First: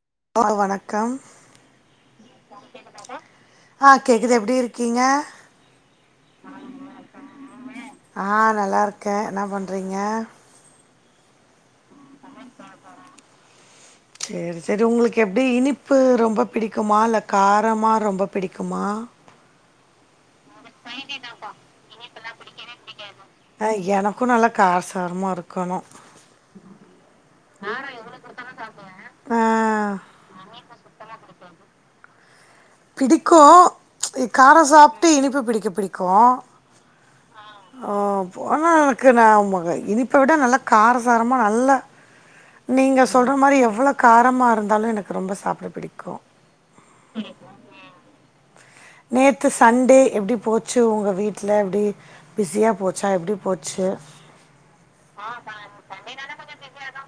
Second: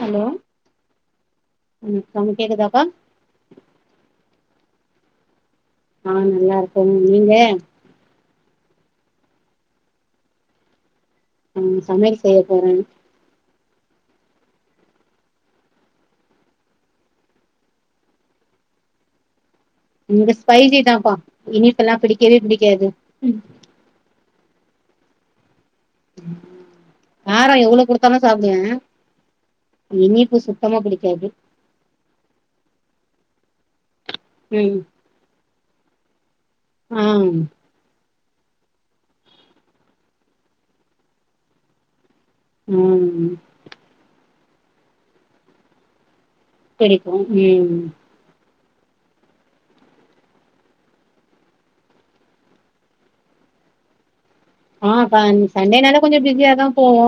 Hello ஆ வணக்கம் ம் சவுண்ட் கேக்குதாப்பா ஆ கேக்குது எப்டி இருக்கீங்க அ நல்லா இருக்கே நீங் நீங்க ஆ நல்லாருக்கே என்ன பண்றீங்க அ சமையல் செய்ய போறே சேரி சேரி உங்களுக்கு எப்டி இனிப்பு ரொம்ப பிடிக்குமா இல்ல காரமா ரொம்ப பிடிக்குமா இங்க ஸ்பைசி தாப்பா இனிப்பெல்லா பிடிக்கவே பிடிக்காது அ எனக்கு நல்லா கார சாரமா இருக்கனு காரோ எவ்ளோ குடுத்தாலு சாப்டுவே ஆ இனிப்பு சுத் த்தமா புடிக்காது பிடிக்கு இ கார ம் சாப்ட்டு இனிப்பு பிடிக்க பிடிக்கு அம் ஆ போனா எனக்கு நா மக இனிப்ப விட நல்லா காரசாரமா நல்லா நீங்க ம் சொல்ற மாரி எவ்ளோ காரமா இருந்தாலு எனக்கு ரொம்ப சாப்ட பிடிக்கு பிடிக்கு ம் நேத்து சண்டே எப்டி போச்சு உங்க வீட்ல எப்டி பிஸியா போச்சா எப்டி போச்சு அ சண் சண்டேனாலே கொஞ்ச பிஸியாதா போவு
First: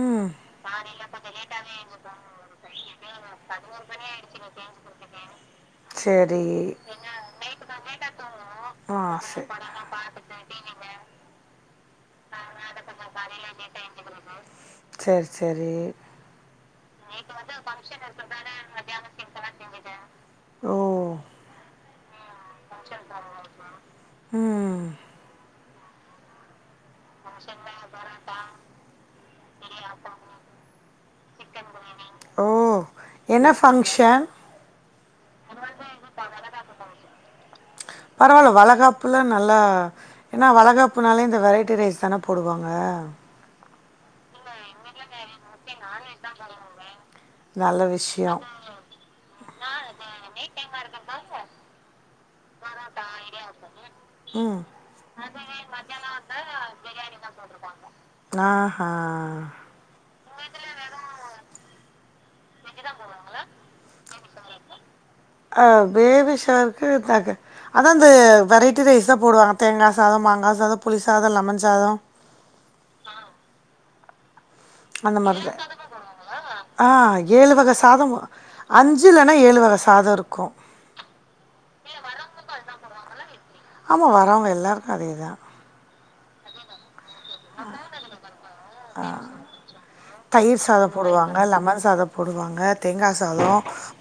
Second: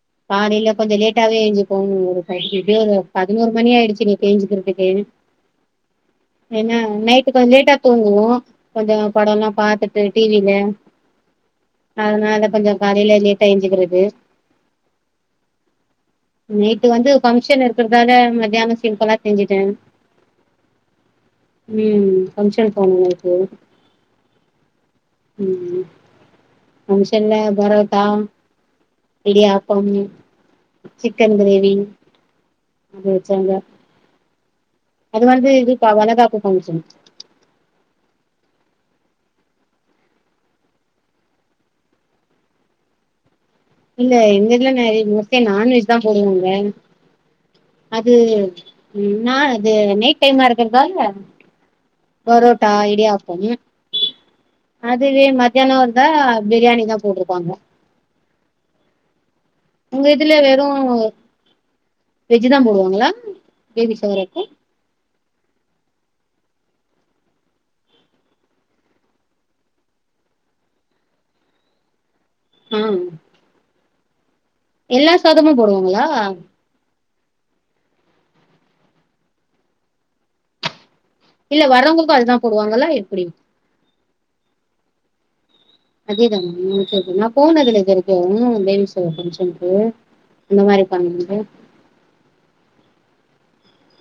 ம் காலைல கொஞ்ச லேட்டாவே எழ்ஞ்சு போணு ஒரு [unintelligible] ஒரு பதினோரு மணி ஆயிடுச்சி இன்னக்கி எஞ்சிக்கிறத்துக்கே சரி ஏனா நைட்டு் கொஞ்ச லேட்டா தூங்குவோ கொஞ்ச ஆ சரி படோல்லா பாத்துட்டு டி வி ல அதனால கொஞ்ச காலைல லேட்டா எஞ்சிக்கிறது சரி சரி நைட்டு வந்து ஃபங்க்ஷன் இருக்கிறதால மத்தியானோ சிம்பிளா செஞ்சுட்டே ஓ ம் ஃபங்க்ஷன் போனோ நைட்டு ம் ம் ஃபங்க்ஷன்ல பரோட்டா இடியாப்பம் சிக்கன் கிரேவி ஓ அது என்ன வச்சாங்க ஃபங்க்ஷன் அது வந்து இதுப்பா வளக்காப்பு ஃபங்க்ஷன் பரவால்ல வளகாப்புல நல்லா ஏனா வளகாப்புனாலே இந்த வெரைட்டி ரைஸ் தான போடுவாங்க இல்ல எங்க இதுல நெறைய மோஸ்ட்லி நான்வெஜ் தா போடுவாங்க நல்ல அது விஷயம் ம் நா இது நைட் டைமா இருக்கறதால பரோட் டா இடியாப்பம் ம் அதுவே மத்தியானோ இருந்தா பிரியாணி தா போட்ருப்பாங்க நா ஹா உங்க இதுல வெறு வெஜ்ஜுதா போடுவாங்களா பேபி ஷவருக்கு ஆ பேபி ஷவருக்கு தாங்க அதா அந்த வெரைட்டி ரைஸ் தா போடுவாங்க தேங்கா சாத மாங்கா சாதம புளி சாத லெமன் சாத ம் எல்லா அந்த மாதிரி சாதமு தான். போடுவாங்களா ஆ ஏழு வக சாதோ அஞ்சு இல்லன்னா ஏழு வக சாதோ இருக்கு இல்ல வர்றவங்களுக்கு அதுதா போடுவாங்கலா எப்டி ஆமா வரவங்க எல்லாருக்கு அதேதா அதேதா [unintelligible] போனதில்ல இதுவரைக்கு பேபி ஷோவர் பங்கஷனுக்கு இந்த தயிர் மாரி சாதம் பண்ணாங்க போடுவாங்க லெமன் சாதோ போடுவாங்க தேங்கா சாதோ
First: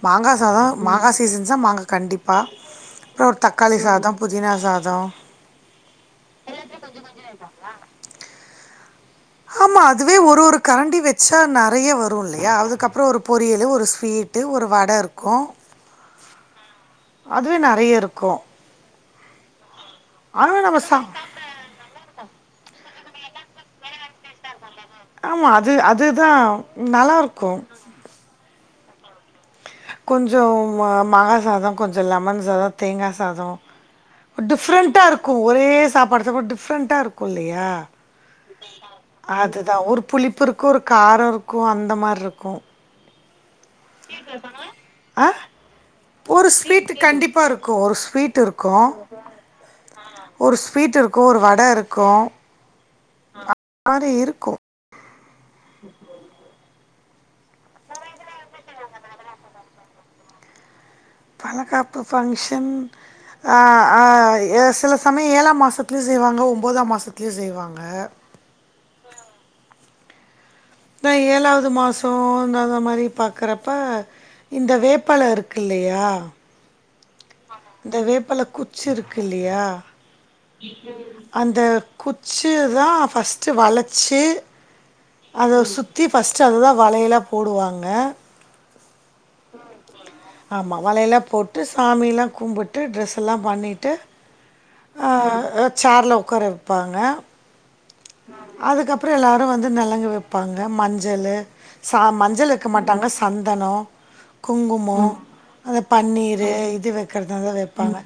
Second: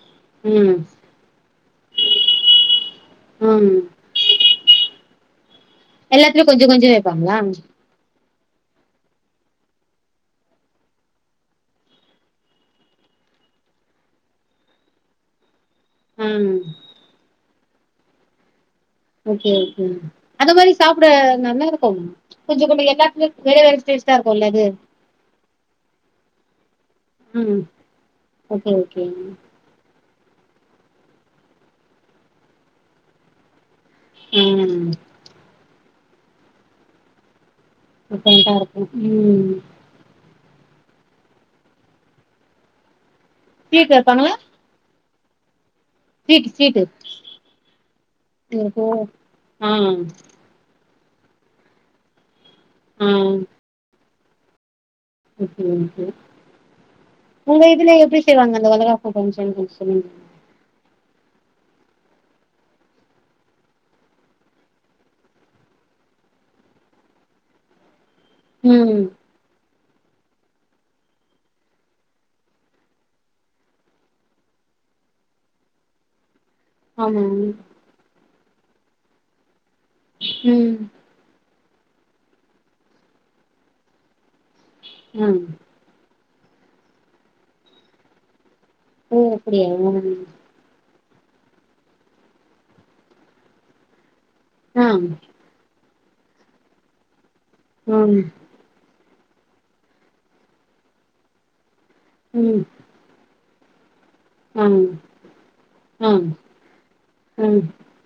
மங்கா சாதோ ம் மங்கா சா சீசன்ஸா மாங்கா கண்டிப்பா அப்றோ ஒரு ம் தக்காளி சாதோ புதினா சாதோ எல்லாத்துலயு கொஞ்சோ கொஞ்சோ வெப்பாங்க ஆமா அதுவே ஒரு ஒரு கரண்டி வெச்சா நெறய வரு இல்லயா அதுக்கப்றோ ஒரு பொரியலு ஒரு ஸ்வீட் டு ஒரு வட இருக்கு ம் அதுவே நெறய இருக்கு ஓகே ஓகே அத மாரி நம்ம சா சாப்ட நல்லா இருக்கு கொஞ்ச கொஞ்ச எல்லாத்து வேற வேற டேஸ்ட் இருக்குல்ல அது ஆமா அது அதுதா நல்லா இருக்கு ம் ஓகே ஓகே கொஞ்சோ மாங்கா சாதோ கொஞ்சோ லெமன் சாதோ தேங்கா சாதோ ம் டிஃப்ரெண்டா இருக்கு ஒரே சாப்பாடு சாப்ட டிஃப்ரெண்ட்டா இருக்கு இல்லயா டிஃப்ரெண்டா இருக்கு ம் அதுதா ஒரு புளிப்பு இருக்கு ஒரு காரோ இருக்கு அந்த மாரி இருக்கு ஸ்வீட் வெப்பாங்களா ஆ ஒரு ஸ்வீட்டு ஸ்வீட் கண்டிப்பா இருக்கு ஒரு ஸ்வீட் இருக்கு ஓ ஆ ஒரு ஸ்வீட் இருக்கு ஒரு வட இருக்கு ம் மாரி இருக்கு உங்க இதுல எப்டி செய்வாங்க அந்த வளாகாப்பு ஃபங்ஷன் கொஞ்சோ சொல்லுங்க வளகாப்பு ஃபங்க்ஷன் ஆ ஆ ஏ சில சமயோ ஏழா மாசத்துலயு செய்வாங்க ஒன்போதாம் மாசத்துலயு செய்வா வாங்க ம் தா ஏழாவது மாசோ இந்தாத மாரி பாக்கறப்ப இந்த வேப்பாள இருக்கில்லயா ஆமா இந்த வேப்பல குச்சி இருக்கு இல்லயா ம் அந்த குச்சி தா ஃபஸ்ட்டு வளச்சி ஆ அத சு த்தி ஃபஸ்ட்டு அதுதா வளையலா போடுவாங்க ஓ அப்டியா ஆமா வளையலா போட்டு சாமியில்லா கும்பிட்டு டிரெஸ் எல்லா பண்ணிட்டு ஆ சேர்ல் உக்கார வெப்பாங்க ஆ அதுக்கப்றோ எல்லாரு வந்து நலங்கு வெப்பாங்க மஞ்சளு ச மஞ்சள் ம் வெக்க மாட் டாங்க சந்தனோ ஆ குங்குமோ அந்த ஆ பன்னீரு இது வெக்கிறதாந்தா ம் வெப்பாங்க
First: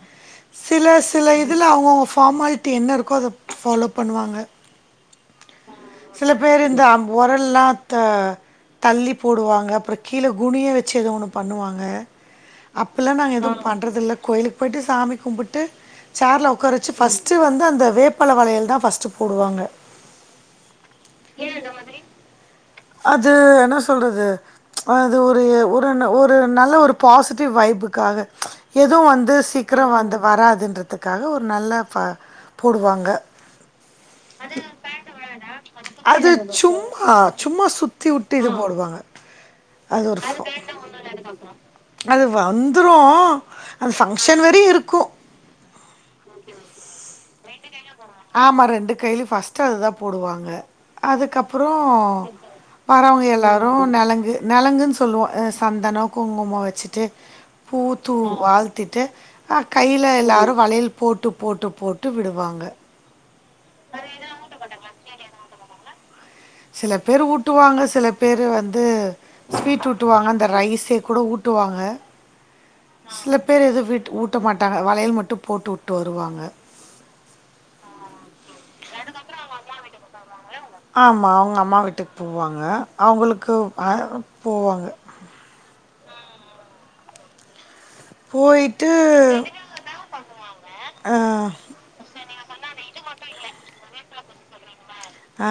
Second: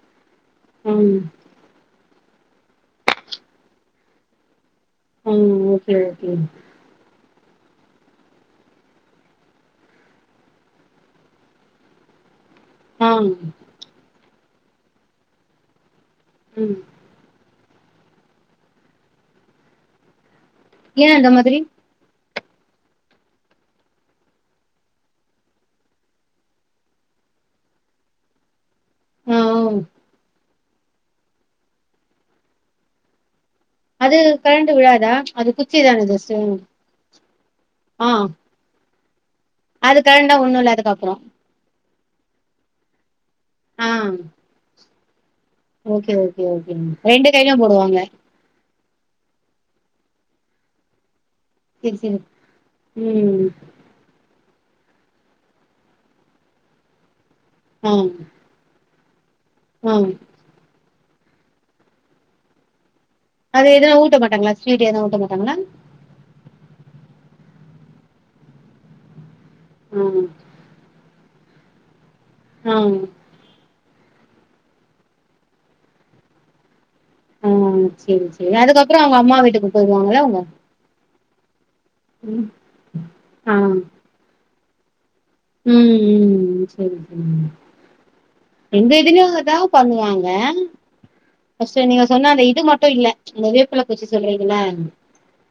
சில ம் சில இதுல அவுங்கவுங்க ஃபார்மாலிட்டி என்ன இருக்கோ அத ஃபாலோ பண்ணுவாங்க ம் ஓகே சில ஓகே பேரு இந்த அம் ஒரல்லா த தள்ளி போடுவாங்க அப்றோ கீழ குனிய வச்சு எதோ ஒன்னு பண்ணுவாங்க அப்புல்லா ஆ நாங்க எதுவு பண்றதுல்ல கோயிலுக்கு போயிட்டு சாமி கும்புட்டு சேர்ல ம் ஒக்காரவச்சு ஃபஸ்ட் டு வந்து அந்த வேப்பல வளையல்தா ஃபஸ்ட்டு போடுவாங்க ஏன் அந்த மாதிரி அது என்னா சொல்றது அது ஒரு ஒரு ஒரு நல்ல ஒரு பாசிட்டிவ் வைபுக்காக எதும் வந்து ஆ ஓ! சீக்கிரோ வந்து வராதுன்றதுக்காக ஒரு நல்ல ப போடுவாங்க அது கழண்டு விலாதா அது குச்சிதான அது ஜஸ்ட்டு சும்மா சும்மா அ சுத்தி உட்டு இது போடுவாங்க. அது ஒரு கழண்டா ஃப ஒண்ணுல்ல அதுக்கப்றோ அது வந்துரு ஆ அது ஃபங்க்ஷன் வரையு இருக்கு ஓகே ஓகே ஓகேங் ரெண்டு கைலயு போடுவாங்க ஆமா ரெண்டு கைலயு ஃபஸ்ட்டு அதுதா போடுவாங்க அதுக்கப்பறோ சரி சரி வரவுங்க ம் எல்லாரு நலங்கு நலங்குன் சொல்லுவோ அ சந்தன குங்குமோ வச்சுட்டு பூ ஆ தூவு வாழ்த் திட்டு அ ஆ கைல எல்லாரு வளையல் போட்டு போட்டு போட்டு விடுவாங்க அது எதோ ஊட்ட மாட்டாங்ளா ஸ்வீட்டு எது ஊட்ட மாட்டாங்ளா சில பேரு ஊட்டுவாங்க சில பேரு வந்து ஸ்வீட் ஆ ஊட்டுவாங்க அந்த ரைஸே கூட ஊட்டுவாங்க ம் சில பேரு எது வீட் ஊட்ட மாட்டாங்க வளையல் மட்டு போட்டு உட்டு வருவாங்க அ சேரி சேரி அதுக்கப்பற அவுங்க அம்மா வீட்டுக்கு போய்டுவாங்கல்ல அவுங்க ஆமா அவுங்க அம்மா வீட்டுக்கு போவாங்க அவுங்குளுக்கு ஆ அ போவாங்க ம் ம் ம் சேரிங்க செரிங்க எங்க போயிட்டு இதுலயு அதா பண்ணுவாங்க அ ஃபஸ்ட்டு நீங்க சொன்ன அந்த இது மட்டு இல்ல அந்த வேப்பல குச்சி சொல்றீங்கள்ள ஆ ஆ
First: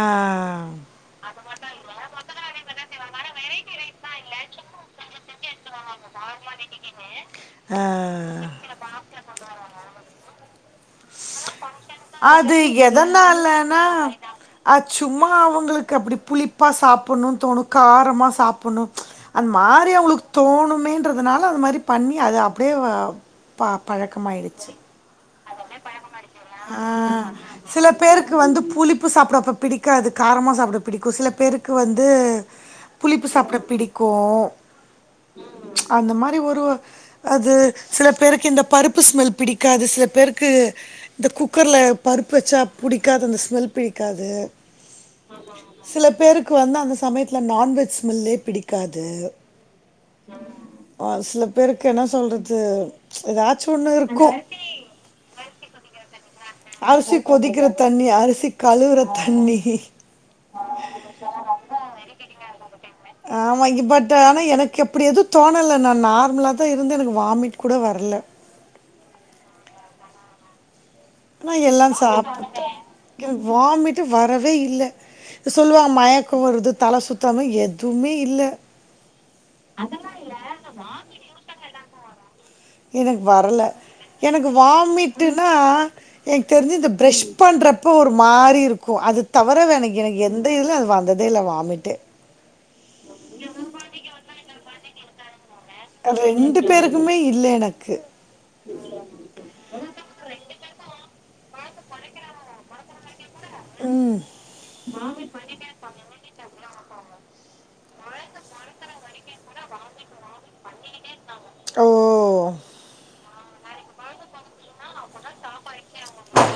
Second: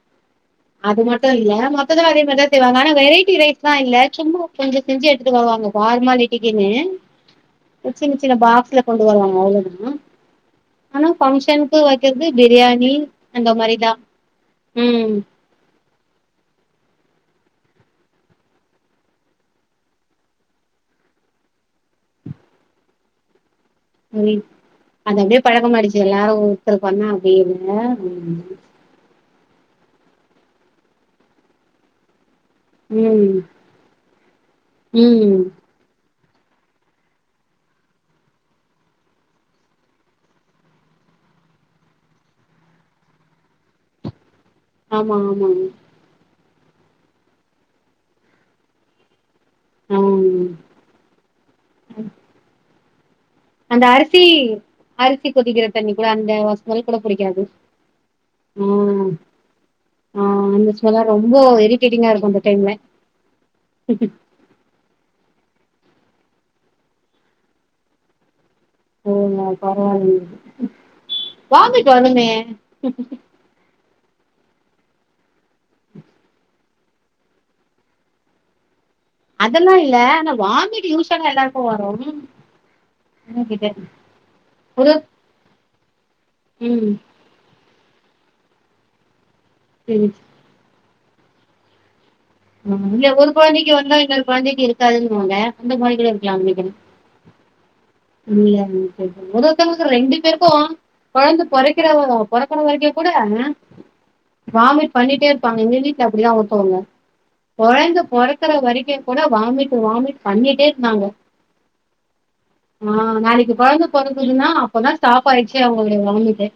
ஆ அது மட்டு இல்ல மத்ததா அதே மாரிதா செய்வாங்க ஆனா வெரைட்டி ரைஸ் லா இல்ல சும்மா கொஞ்ச செஞ்சி எடுத்துட்டு வருவாங்க ஃபார்மாலிட்டிக்கினு அ சின்னச் சின்ன பாக் ஸ்ல கொண்டு வருவாங்க அவ்ளோதா ஆனா ஃபங்க்ஷனுக்கு வைக்கிறது அது பிரியாணி அந்த எதனாலனா மாரிதா ம் அச்சும்மா அவுங்குளுக் கு அப்புடி புளிப்பா சாப்புன்னுன் தோணு காரமா சாப்புன்னு அந் மாரி அவுங்குளுக்கு தோணுமேன்றதுனால அது மாரி பண்ணி அத அப்டியே ப புரியுது பழக்கமாயிடுச்சு அது அப்டியே பழக்கமாயிடிச்சு எல்லாரு ஆ ஒருத்தருப்பன்னா அப்டியேல ம் உப்பு சாப்புட அப்ப பிடிக்காது காரமா சாப்புட பிடிக்கு சில பேருக்கு வந்து புளிப்பு ம் சாப்புட பிடிக்கு ம் அந்த மாரி ஒரு அது சிலப்பேருக்கு இந்த பருப்பு ஸ்மெல் பிடிக்காது சிலப்பேருக்கு இந்த குக்கர்ல் பருப்பு வச்சா புடிக்காது அந்த ஸ்மெல் பிடிக்காது ஆமா ஆமாங் சிலப்பேருக்கு வந்து அந்த சமயத்துல நான்வெஜ் ஸ்மெல்லே பிடிக்காது ஆ அ சில பேருக்கு என்ன சொல்றது ஏதாச்சும் அந்த ஒண்ணு அரிசி இருக்கும் அரிசி கொதிக்கிற தண்ணி கூட அந்த வச அரிசி கொதிக்கிற தண்ணி அரிசி கழுவுற தண்ணி அ அந்த ஸ்மெல்லா ரொம்ப இரிட்டேட்டிங்கா இருக்கூ அந்த டைம்ல ஆமாங்க பட் ஆனா எனக்கு அப்டி எது தோணல நா நார்மலதா இருந்த எனக்கு வாமிட் கூட வர்ல ஆனா வாமிட் எல்லாம் வருமே சாப்பிட்டேன். எனக்கு வாமிட்டு வரவே இல்ல சொல்லுவா மயக்கோ வருது தல சுத்து அது எதுவுமே இல்ல அதெல்லா இல்ல ஆனா வாமிட் யூஷ்வலா எல்லாருக்கு வரு எனக்கு என்ன வர்ல கேட்ட எனக்கு ஒரு வாமிட்டுன்னா எனக்கு தெரிஞ்சு இந்த ம் ப்ரெஷ் பண்றப்போ ஒரு மாரி இருக்கு அது தவர வேற எனக் சரி எனக்கு எந்த இதிலு அது வந்ததே இல்ல வாமிட்டே ம் இல்ல ஒரு கொழந்தைக்கு வந்தா இன்னொரு கொழந்தைக்கு இருக்காதுன்னுவாங்க அந்த மாரி கூட இருக்கலா ரெண்டு நெனைக்கிறே பேருக்குமே இல்ல எனக்கு ஒரு ஒருத்தங்ளுக்கு ரெண்டு பேருக்கு கொழந்த பொறக்கற பொறக்குற வரைக்கு கூட ம். வாமிட் பண்ணிட்டே இருப்பாங்க எங்க வீட்ல அப்டிதா ஒருத்தவங்க கொழந்த பொறக்குற வரைக்கு கூட வாமிட் வாமிட் பண்ணிட்டே இருந்தாங்க ஓ அ நாளைக்கு கொழந்த பொறக்குதுன்னா அப்பதா ஸ்டாப் ஆய்ச்சே அவுங்களுடைய வாமிட்டே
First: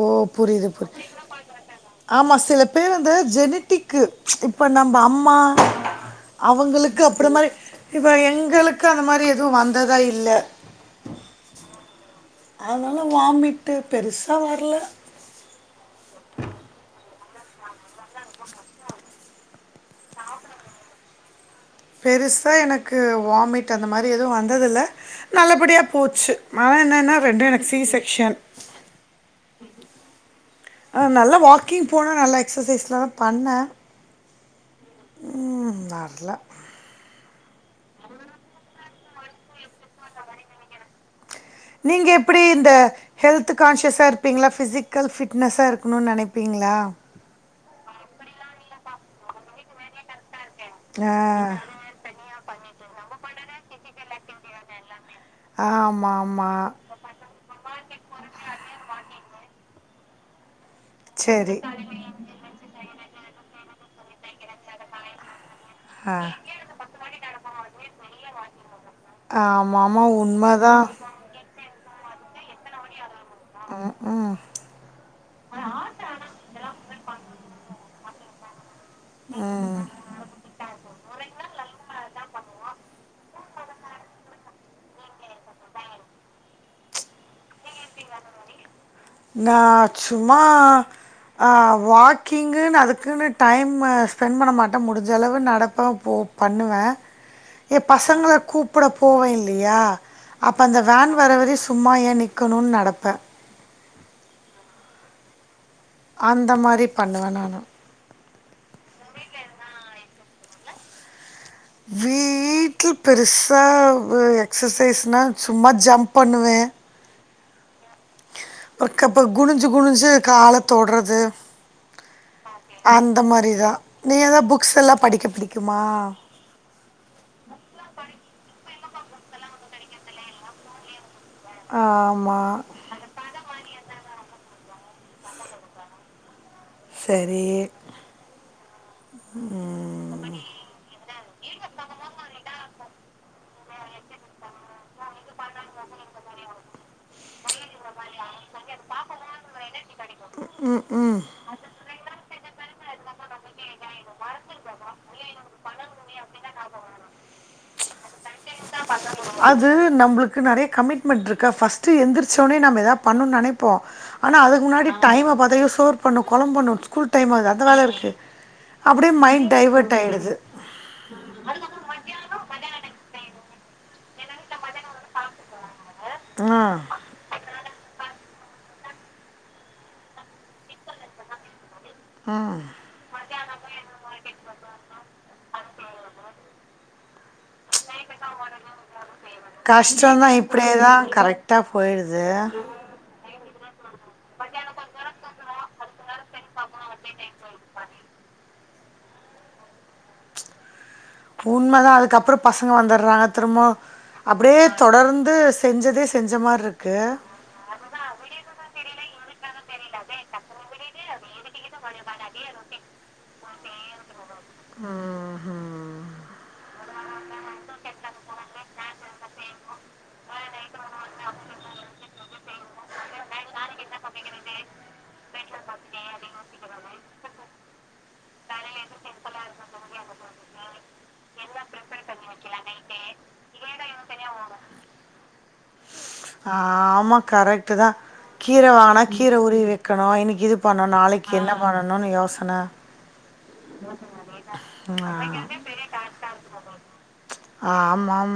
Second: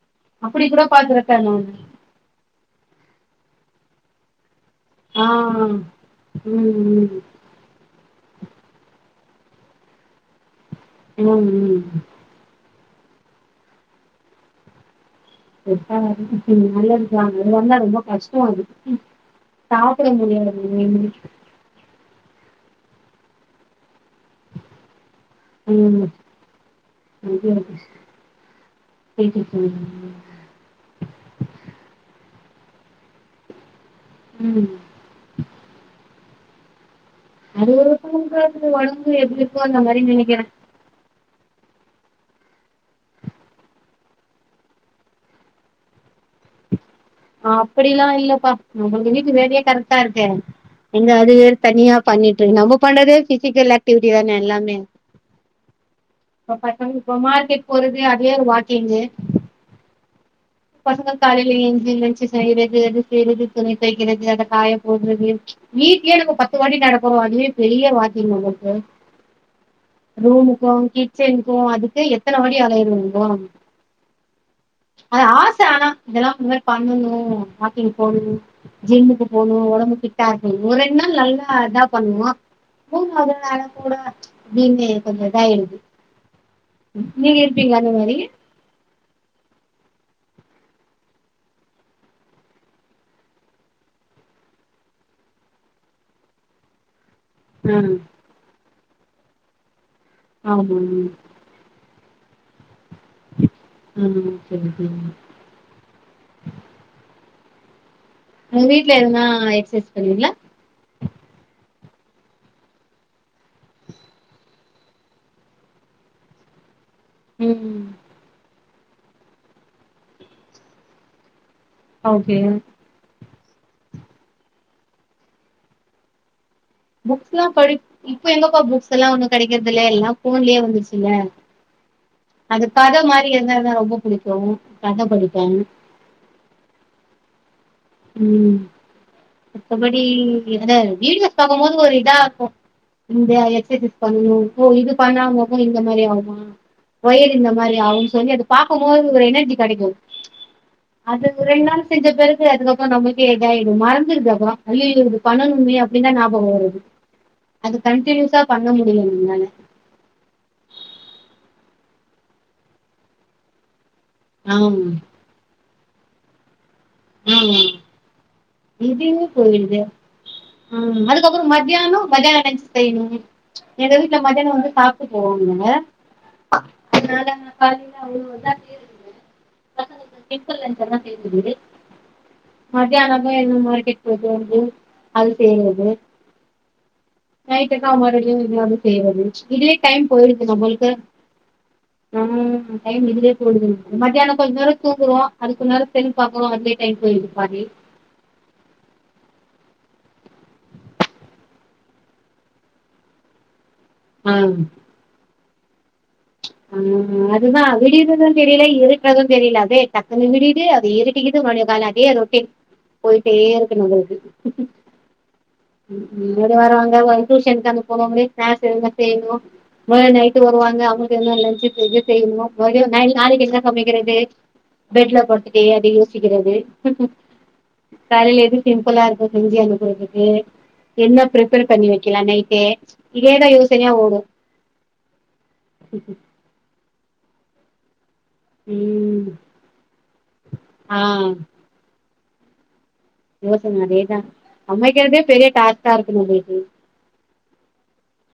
ஓ! அப்டி புரியுது கூட புரி பாத்துறுக்கே நானு ஆமா சில பேர் அந்த ஜெனிட்டிக்கு இப்ப நம்ப அம்மா ஆஹ் அவுங்களுக்கு உம் அப்றோ மாரி இப்ப எங்களுக்கு அந்த மாரி எதுவு வந்ததா இல்ல ம் ம் அனாலு வாமிட்டு பெருசா வர்ல எப்பா அ நல்லதுதா அது வந்தா ரொம்ப கஷ்டோ அது சாப்டமுடியாது மென்னு பெருசா எனக்கு வாமிட் அந்த மாரி எதுவு வந்ததில்ல நல்லபடியா உம் போச்சு ஆனா என்னன்னா ரெண்டு எனக்கு சி செக்க்ஷன் கேட்டுச்சா நல்லா வாக்கிங் போனோ நல்லா எக்ஸசைஸ்லா பண்ண ம் ம் வர்ல அது ஒவ்வொருத்தங்க ஒடம்பு எப்டி இருக்கோ அந்த மாரி நெனைக்கிற நீங்க எப்டி இந்த ஹெல்த் கான்ஷியஷா இருப்பீங்ளா ஃபிசிக்கல் ஃபிட்னஸா இருக்கணுனு நெனைப் பீங்ளா அப்டிலா இல்லப்பா நம்மளுக்கு வீட்டு வேலையே கரெக்ட்டா இருக்கே எங்க அது வேற ஆ தனியா பண்ணிட்டு நம்ம பண்றதே பிசிக்கல் ஆக்டிவிட்டி தானே எல்லாமே ஆமா ஆமா [unintelligible] மார்க்கேட் பொறுமையா அதே வாக்கிங்கு பசங்க காலையில சரி எஞ்சி லஞ்ச்சு செய்றது அது செய்றது துணி தொவைக்றது அத காய போட்றது வீட்டுலியே ஆ எனக் பத்து வாட்டி நடக்குறோ அதுவே பெரிய வாக்கிங் நம்பள்க்கு ஆமாமா ரூம்க்கு உண்மைதான் கிச் சன்க்கு அதுக்கே எத்தன வாட்டி அலையுறோ தெரிமா ஆ ஆம் அது ஆச ஆனா இதெல்லா அந்த மாரி பண்ணணு வாக்கிங் போணு ஜிம்முக்கு போணு ஒடம்பு ஃபிட்டா இருக்குணு ஒரு ரெண்டு நாள் நல்லா இதா பண்ணுவோ [inaudible] அதுனால கூட [inaudible] கொஞ்ச இதாய்டுது நீங்க இருப்பீங்ளா அந்த மாரி நா சும்மா அ வாக்கிங்குன்னு அதுக்குன்னு டைமு ஸ்பெண்ட் பண்ண மாட்டே முடிஞ்சளவு நடப்பே போ பண்ணுவே ஏ ஆ பசங்கள கூப்புட போவே இல்லியா அப்ப ஆமா அந்த வேன் வர வரையு சும்மா ஏ நிக்கணுன் நடப்பே ம் செரிங்க செரிங்க அந்த மாரி பண்ணுவே நானு உங்க வீட்ல எதுனா எக்சைஸ் பண்ணுவீங்ளா வீட்டில் பெருசா அ எக்ஸசைஸ்னா சும்மா ஜம்ப் பண்ணுவே ம் ஒர்க் அப்பு குனுஞ்சு குனுஞ்சு கால தொட்றது ஓகே அந்த மாரிதா நீங்க எதா புக்ஸ் எல்லா படிக்க பிடிக்குமா புக்ஸ்லா படிப் இப்ப எங்கப்பா புக்ஸ் எல்லா ஒன்னு கெடைக்கற்தில்ல எல்லா ஃபோன்லே வந்துர்ச்சில்யா ஆமா கத மாரி இருந்தா தா ரொம்ப புடிக்கு கத படிப்பே செரி ம் ம் மத்த படி எதனா வீடியோஸ் பாக்கும்போது ஒரு இதா இருக்கு இந்த எக்ஸசைஸ் பண்ணனு ஓ இது பண்ணா மொகோ இந்த மாரி ஆகுமா வயிறு இந்த மாரி ஆகுன் சொல்லி அது பாக்கம்போது ஒரு எனர்ஜி கெடைக்கு ம் ம் அது ஒரு ரெண்டு நாள் செஞ்ச பெறகு அதுக்கப் றோ நம்ளுக்கே இதாய்டு மறந்துருது அதுவா ஐயயோ இது பண்ணனுமே அப்டின்தா ஞாபகோ வருது அது கண்ட்டினியூஸா அது நம்பளுக்கு நெறயா கமிட்மெண்ட்ருக்கா ஃபஸ்ட்டு எந்திரிச்சோன்னே நம்ம எதா பண்ணுன் நெனைப்போ ஆனா அதுக் ஆமா முன்னாடி டைம பாத்தீங்கனா சோர் பண்ணு கொழம் பண்ணு ஸ்கூல்க் டைம் ஆகுது ஆமா அந்த வேல இருக்கு அப்டியே மைண்ட் டைவட் ஆய்டுது ம் அதுக்கப்றோ மத்யானோ மத்யானோ லன்ச் செய்ணுமே எந்த வீட்ல மத்யானோ வந்து சாப்ட்டு போவாங்க இவுங்க ஆ அதனால நா காலைல அவ்ளோ இதா செய்யற்தில்ல பசங்கள்க்கு வந்து டிஃபன், லன்ச் எல்லா செய்றதுண்டு ஆ மத்யானோ போய் மார்க்கெட் போய்ட்டு வந்து அது செய்றது நைட்டுக்கா மறுபடியு இது மாரி செய்றது இதுலே டைம் கஷ்டந்தா போய்ருது நம்மள்க்கு இப்டியேதா கரெக்டா ஆ போயிடுது டைம் இதுலே போய்ருது மத்யானோ கொஞ் நேரோ தூங்குறோ அதுக் கொஞ் நேர செல் பாக்குறோ அதுலே டைம் போய்ருது பாதி உண்ம தா அதுக்கப்றோ பசங்க வந்தட்றாங்க திரும்போ ஆ அப்டியே தொடர்ந்து செஞ்சதே செஞ்ச மார் ம் ம் அத் அதுதா விடியறது தெரியில இருட்றது தெரியில அதே டக்குனு விடியிது அது இருட்டிகிட்டு மறுபடி கால்ல அதே ரொட்டீன் போய்ட்டே இருக்கு நம்மள்க்கு ம்ஹும். ம் [inaudible] வருவாங் நாங்க அவுட்டேஷ [unintelligible] ஸ்னாக்ஸ் எதுனா செய்ணு [unintelligible] நைட்டு வருவாங்க என்ன லஞ்சு செஞ்ச செய்ணு [unintelligible] நாளைக்கு என்ன சமைக்றது பெட்ல படுத்ட்டே ஏதயோ யோசிக்கிறது காலையில எதுவு சிம்பிளா இருக்கு செஞ்சி அனுப்றதுக்கு என்ன ப்ரிப்பர் பண்ணி வைக்கலா நைட்டு இதேதா யோசனையா ஓடு ஆமா கரெக்ட்டு தா கீர வாங்குனா ம் கீர உருவி வைக்கணு இன்னைக்கு இது பண்ண ஆ நாளைக்கு என்ன பண்ணணும்னு யோசன யோசன அதேதா சமக்றதே பெரிய டாஸ்கா இருக்கு நம்ளுக்கு ஆமா ஆம்